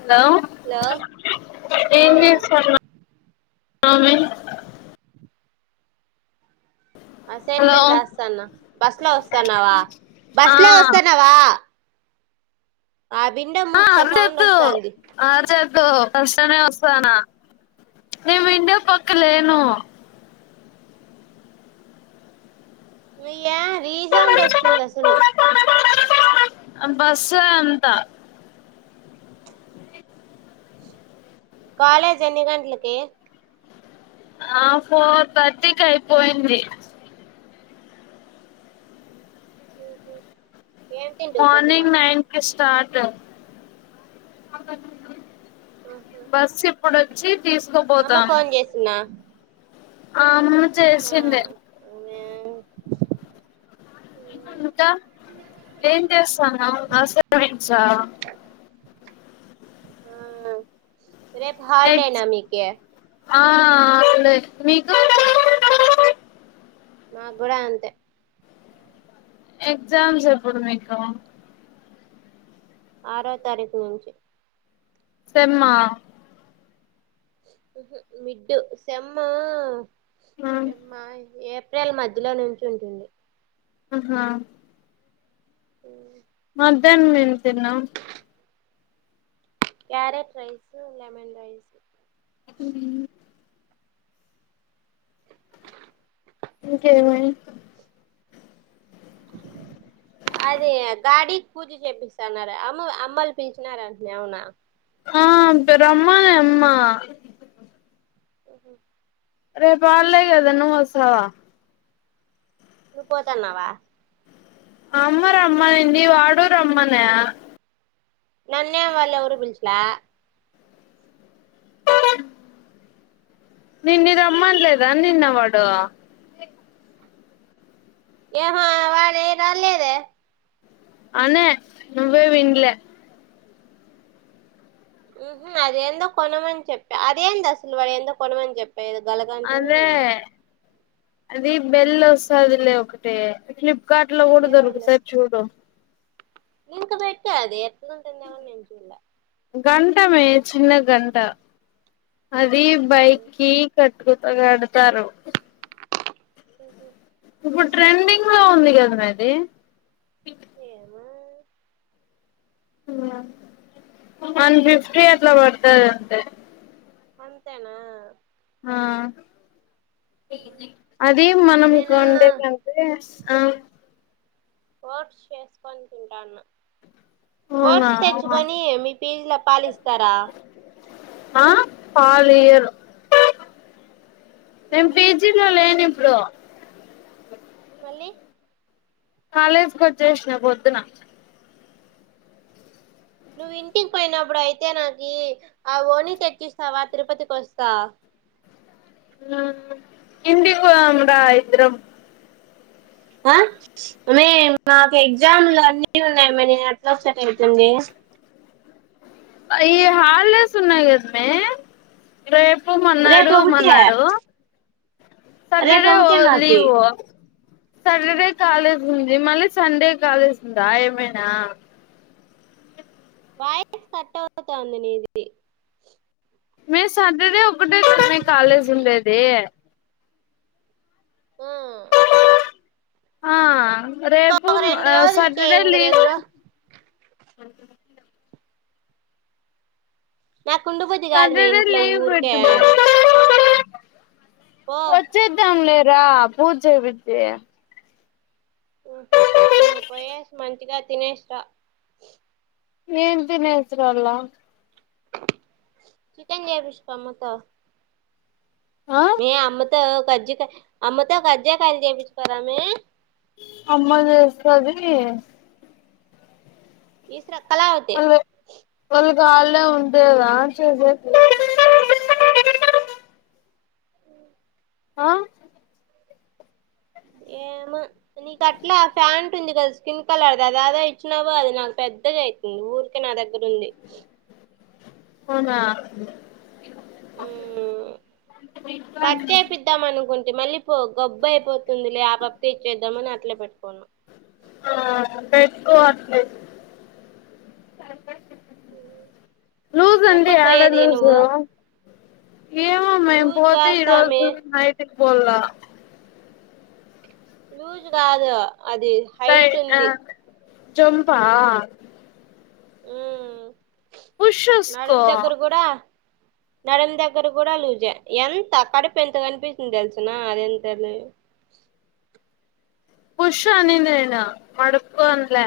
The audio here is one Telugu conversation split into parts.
హలో హలో ఆ ఏంజేస్తన్నావ్ ఆ మే హలో అసైన్మెంట్ రాస్తనా బస్ లో వస్తన్నావా ఆ బస్ లో వస్తన్నావా ఆ మూసుకో సౌండ్ అర్చొద్దు వస్తాంది అర్చొద్దు బుస్లోనే వస్తానా నే విండో పక్క లేను మీయ రీసౌండ్ వస్తుంది అసలు అన్ బస్ ఏ అంత కాాలేజ్ ఎన్ని గంట్లకి ఆ పోర్ థర్టీ కి అయిపోయింది ఏం తింటివి పొద్దున మార్నింగ్ నైన్ కి స్టార్ట్ బస్ ఇప్పుడొచ్చి అమ్మ ఫోన్ చేసిన్న ఆమ్ చేసిండే ఇంకా ఏం చేస్తాన్నావ్ అసైన్మెంట్స్ ఆ ఉమ్ రేపు ఎగ్స్ హల్డేనా మీకి ఆ లే మీకు మాక్ గూడ అంతే ఎక్జామ్స్ ఎప్పుడు మీకు ఆరో తారీఖు సెమ్మా ఉహు మిడ్డు సెమ్మా ఆ సెంమ్మా ఏప్ ప్రిల్ మధ్యలో నుంచి ఉంటుంది ఆహా ఓ మధ్యాహ్నం ఏం తిన్నావ్ క్యారెట్ రైసు లెమన్ రైసు ఉమ్ ఇంకేమీ అదే గాడికి పూజ చేపిస్తన్నారె అమ్మ అమ్మవోలు పిలిచినారంటనే అవునా ఆ అంతే రమ్మనే అయ్ మ్మా ఓహో రేప్ ఆల్డే కదా నువ్ వస్స వా నువ్ పోతాన్నావా అమ్మ రమ్మనింది వాడూ రమ్మనా నన్నే వాళ్ ఎవరూ పిల్చలా నిన్ని రమ్మన్లేదా నిన్న వాడు ఏహా వాలే రాళ్ళేదే అనే నువ్వే విన్లే ఉంహు అదేందో కొనమని చెప్ప అదేంది అసలు వాడు ఏందో కొనమని చెప్ పేద్ గలగా అంటేనే అదే అది బెల్ వస్తాదిలే ఒకటి ఫ్లిప్కార్ట్ లో కూడా దొరుకుతాది చూడు నిన్నుకు పెట్ట అది గంటమే చిన్న గంట అది ఆ బైక్కి క కు కడతారు ఓహ ఇప్పుడు ట్రెండింగ్ లో ఉంది కదామే ఆది ఏమో ఆ వన్ ఫిఫ్టీ అట్లా పడుతాది అంతే అంతేనా ఆ అది మనం నేనా కొండతి ఆ ఓట్స్ చేసుకొని తింటాన అవునా ఓట్స్ తెచ్చుకొని మీ పీజీ లో పాలిస్తారా ఆ పాలు ఇయ్యారు నేను పీజీ లో లేని ఇప్పుడు లి కాలేజీకి వచ్చేసిన పొద్దున నువ్వు ఇంటికి పోయినప్పుడు అయితే నాకి ఆ ఓని తెచ్చిస్తావా తిరుపతికి వస్తా హా ఇంటి పోదాం రా ఇద్దరం ఆ మే మాకు ఎగ్జామ్లు అన్నీ ఉన్నాయి మే నీ ఎట్ల వచెకి ఐతుంది అయ్యో హాలిడేస్ ఉన్నాయి కద మే రేప్ ప్ రేపు మన్నాడు ఒకటే మన్నాడు రేపు సటర్డే ఒకటే మాకి లీవ్ సాటర్డే కాలేజ్ ఉంది మళ్ళీ సండే కాలేజ్ ఉందా ఏమైనా వయస్ కట్టవుతుతాంది నీది మే సాటర్డేఒకటే కదా మే కాలేజ్ ఉండేది ఆ ఆ రేపు ఇంకొక రెండు ఆ రోజులకే సాటర్డే ఇంక లీవ్ రెండు రో [unintelligible] నాకు ఉండబుద్ది కాదు మే సాటర్డే ఇంట్లో లీవ్ ఊరికే పో వచ్చద్దాంలేరా పూజ చెప్పిచి ఉమ్ హు నువ్వు పోయేసి మంచిగా తినేసి రా ఏం తినేసి రావాల్నా చికెన్ చేపిష్కో అమ్మతో ఆ మే అమ్మతో కజికాయి అమ్మతో కజ్జకేకాయలు చెపిచ్చక రా మే అమ్మ చేస్తది ఇసరా కలఅవుతే వాళ్ళు [inaudible] అ ఆ ఏమో నీకు అట్లే ఆ ఫ్యాంట్ ఉంది కదా స్కిన్ కలర్ ఆదాదో ఇచినవో అది నాకు పెట్ పెద్దగా అయితుంది ఊరికే నా దగ్గర ఉండి అవునా ఉమ్ కట్ చెప్పిదాం అనుకుంట్ మళ్ళీ పో గొబ్ అయిపోతుంది లే ఆ పాపకే ఇచ్చేద్దామ్ అని అట్లే పెట్టుకోన్నా ఆ పెట్టుకో అట్లే ఉమ్ లూస్ అంటే యాడ లూస్ ఏమో మే లూజ్ పోతే కాదు సామి ఈరోజు నైట్కి పోలా లూజ్ కాదు అది హైట్ ఉంది జోంపా ఉమ్ పుషేస్కో నడుము దగ్గర కూడా నడుము దగ్గర కూడా లూజే ఎంత కడుపు ఎంత కనిపిస్తుందో తెలుసున అది ఎంత పుష్ అనే నేను పడుకొనులే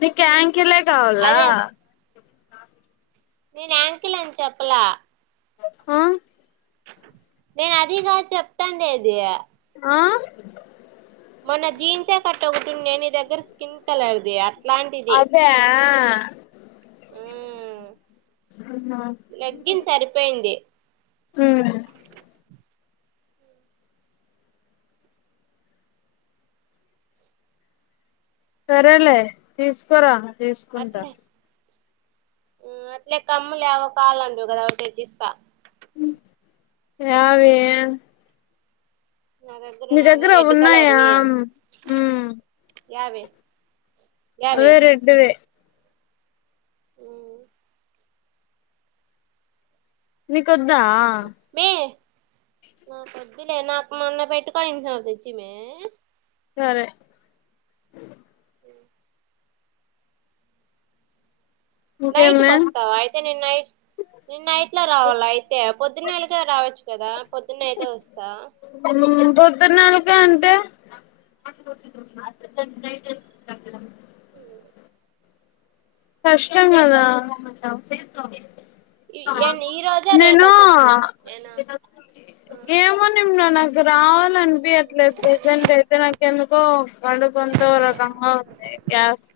నీకు యాంకీలే కావాల అదే నేను యాంకిల్ అని చెప్పలా ఆ నేను అదిగాదు చెప్తాండేది ఆ మొన్న జీన్స్ కట్ ఒకటుంది నీ దగ్గర స్కిన్ కలర్ది అట్లాంటిది అదా మ్ లెగ్గిన్ సరిపోయింది ఉమ్ సరేలే తీసుకోరా తీసుకుంటా ఉ అట్లే కమ్మలేవో కావాలంటివి కదా అవి తెచ్చిస్తా రావే నా నీ నావే దగ్గర రెడ్ ఉన్నాయా ఉమ్ యాభై అవే రెడ్వె ఆ మీకొద్దా ఇదిలే నాకు మొన్న పెట్టుకొనింటున్నా తెచ్చిమే సరే నైట్కి ఇంకేమే వస్తావా అయితే నేను నైట్ నేను నైట్ లో రావాల అయితే పొద్దున్నలక రావచ్చు కదా పొద్దున్నే అయితే వస్తా [unintelligible] [inaudible] కష్టం కదా ఈ ఏం- ఈ రోజా రేపా నేనూ చెప్పు నేను ఆ, ఏమో నిర్మలా నాకు రావాలనిపియ్యట్లే ప్రెసెంట్ అయితే నాకేం కడుపు అంతా ఒక రకంగా ఉంది గ్యాస్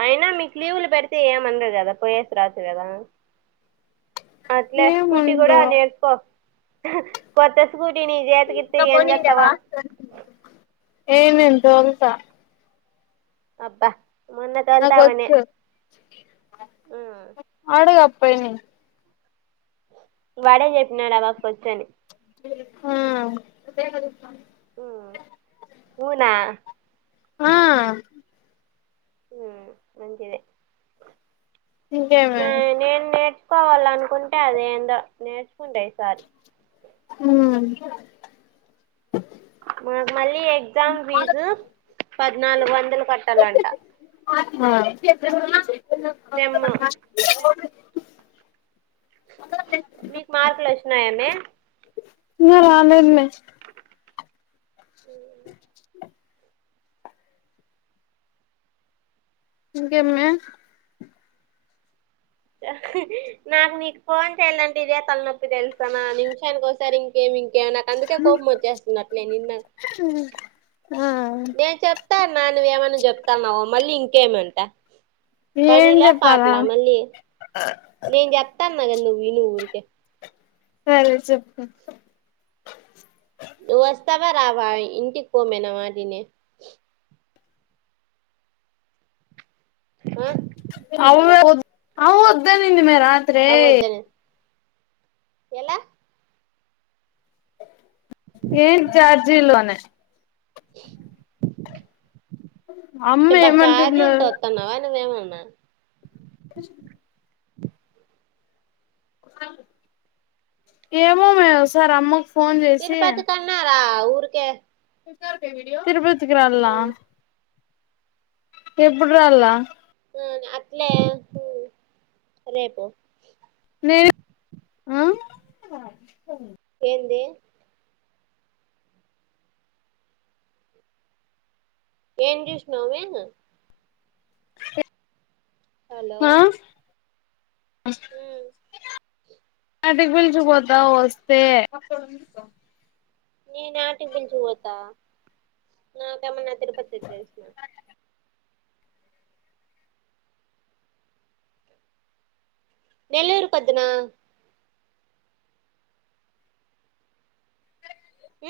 అయినా మీకు లీవులు పెడితే ఏం అన్నరు కదా పోయేసి రావొచ్చు కదా అట్లే స్కూటీ కూడా ఏముందో నేర్చుకో కొత్త స్కూటీ నీ చేతికి ఇత్తే ఏం చెత్తవో ఏ నేను తొలత అబ్బా మొన్న తోలుతావనే నాకొచ్చు ఉమ్. ఆడుగా అప్పయిని వాడే చెప్పినాడు మాకు కూర్చొని [inaudible] ఉమ్ వునా ఆ ఉమ్ మంచిది ఇంకేమే కావాలనుకుంటే అదే ఏందో నేర్చుకుంటా ఈసారి [inaudible] మాకు మళ్ళీ ఎగ్జామ్ ఫీజు పద్నాలుగు వందలు కట్టాలంటా సెమ్ [inaudible] మీకు మార్కులు వచ్చినాయమే ఇంకా రాలేదు మే ఇంకేమే అహ్ నాకు నీకు ఫోన్ చెయలంటే ఇదే తల్నొప్పి తెలుసా నా నిమ్షానికోసారి ఇంకేమి ఇగ నాకందుకే కోపం వచ్చేస్తుంది అట్నే నిన్న ఆ నేను చెప్తాన్నా నువ్వు ఏమన్నజెప్తాన్నావు మళ్ళీ ఇంకేమంట ఏం పనిలే చెప్పాలా పాటలా మళ్ళీ నేన్ జెప్తా న్న గద నువ్వేళ్ళు ఊరికే సరే చెప్పు నువ్వస్తవా రావా ఇంటికి పోమ్మే నా మాటిని ఆ అవూ అవ్వొద్దనింది మే రాత్రే అవొద్దని ఎలా ఏం చార్జీలోనే అమ్మ చెబ్బ ఏమంటుందో చార్జీల్తోత్తన్నావా నువ్వేమన్నా కృష్ ఏమో మే ఒసారమ్మకు ఫోన్ జేసి ఆ ఊరుకే తిరుపతికి రోల్నా ఎప్పుడ్ రాల్లా అట్లే రేపో అ ఎందీ ఏం జేసినవే హలో అస్ అటికి పిల్చుకుపోతావ్ వస్తే నేనాటికి పిల్చుకుపోతా నాకెమన్న [unintelligible] నెల్లూరుకొచ్చినా ఊ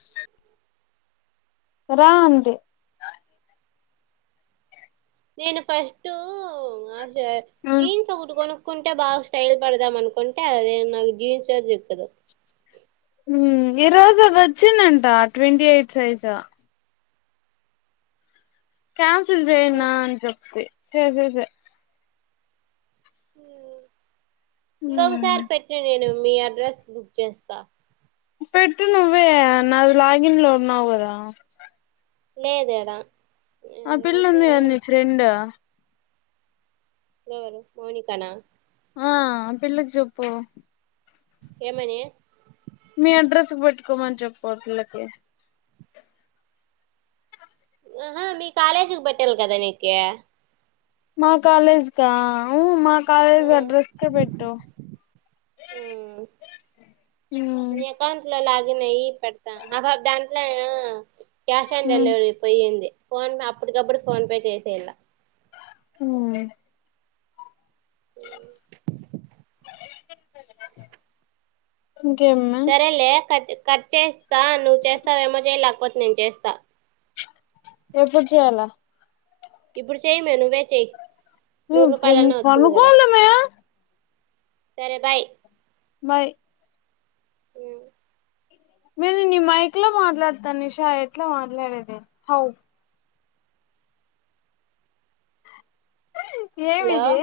[inaudible] రా అంది నేను ఫస్టూ ఆజే జీన్స్ ఒకటి కొను క్కుంటే బాగా స్టైల్ పడదాంనుకుంటే అదేం నాకు జీన్సే దేత్తలే మ్మ్ ఈ రోజు అదొచ్చిందంట ట్వంటీ ఎయిట్ సైజా క్యాన్సల్ జెయన్నా అని చెప్పి చేసే సే హ్మ్ ఇంకొకసారి పెట్టేది మీ అడ్రెస్ బుక్ చేస్తా పెట్టు నువ్వే నా లాగిన్ లో ఉన్నావుగదా లేదేడా ఆ అయితే పిల్లుందిగా నీ ఫ్రెండ్ ఎవరు మౌనికనా ఆ ఆ పిల్లకి చెప్పూ ఏమనీ మీ అడ్రస్ కు పెట్టుకోమని చెప్పు ఆ పిల్ల కి ఆహా మీ కాలేజకి పెట్టిల్లి కదా నీకీ మా కాలేజ్ కా అవు మా కాలేజ్ అడ్రస్ కె పెట్టామ్ ఊ నయీ పెడతా అబా దాంట్లో ఆ క్యాష్ ఆన్ డెలివరీ పొయింది ఫోన్ పే అప్పటికప్పుడు ఫోన్పే చేసేయలా ఉన్ లె [unintelligible] సరేలే కట్ కట్ చేస్తా నువ్వు చేస్తావేమో చేయ్ లేకపోతే నేను చేస్తా ఎప్పుడు చేయాల ఇప్పుడు చెయ్ మే నువ్వే చెయ్ నూరు రూపాయలన్నా వత్తుంది గదా పనుకోవాలి మే సరే బాయ్ బాయ్ నేను నీ మైక్ లో మాట్లాడతాను నిషా ఎట్లా మాట్లాడేది హౌ హలో ఏమీది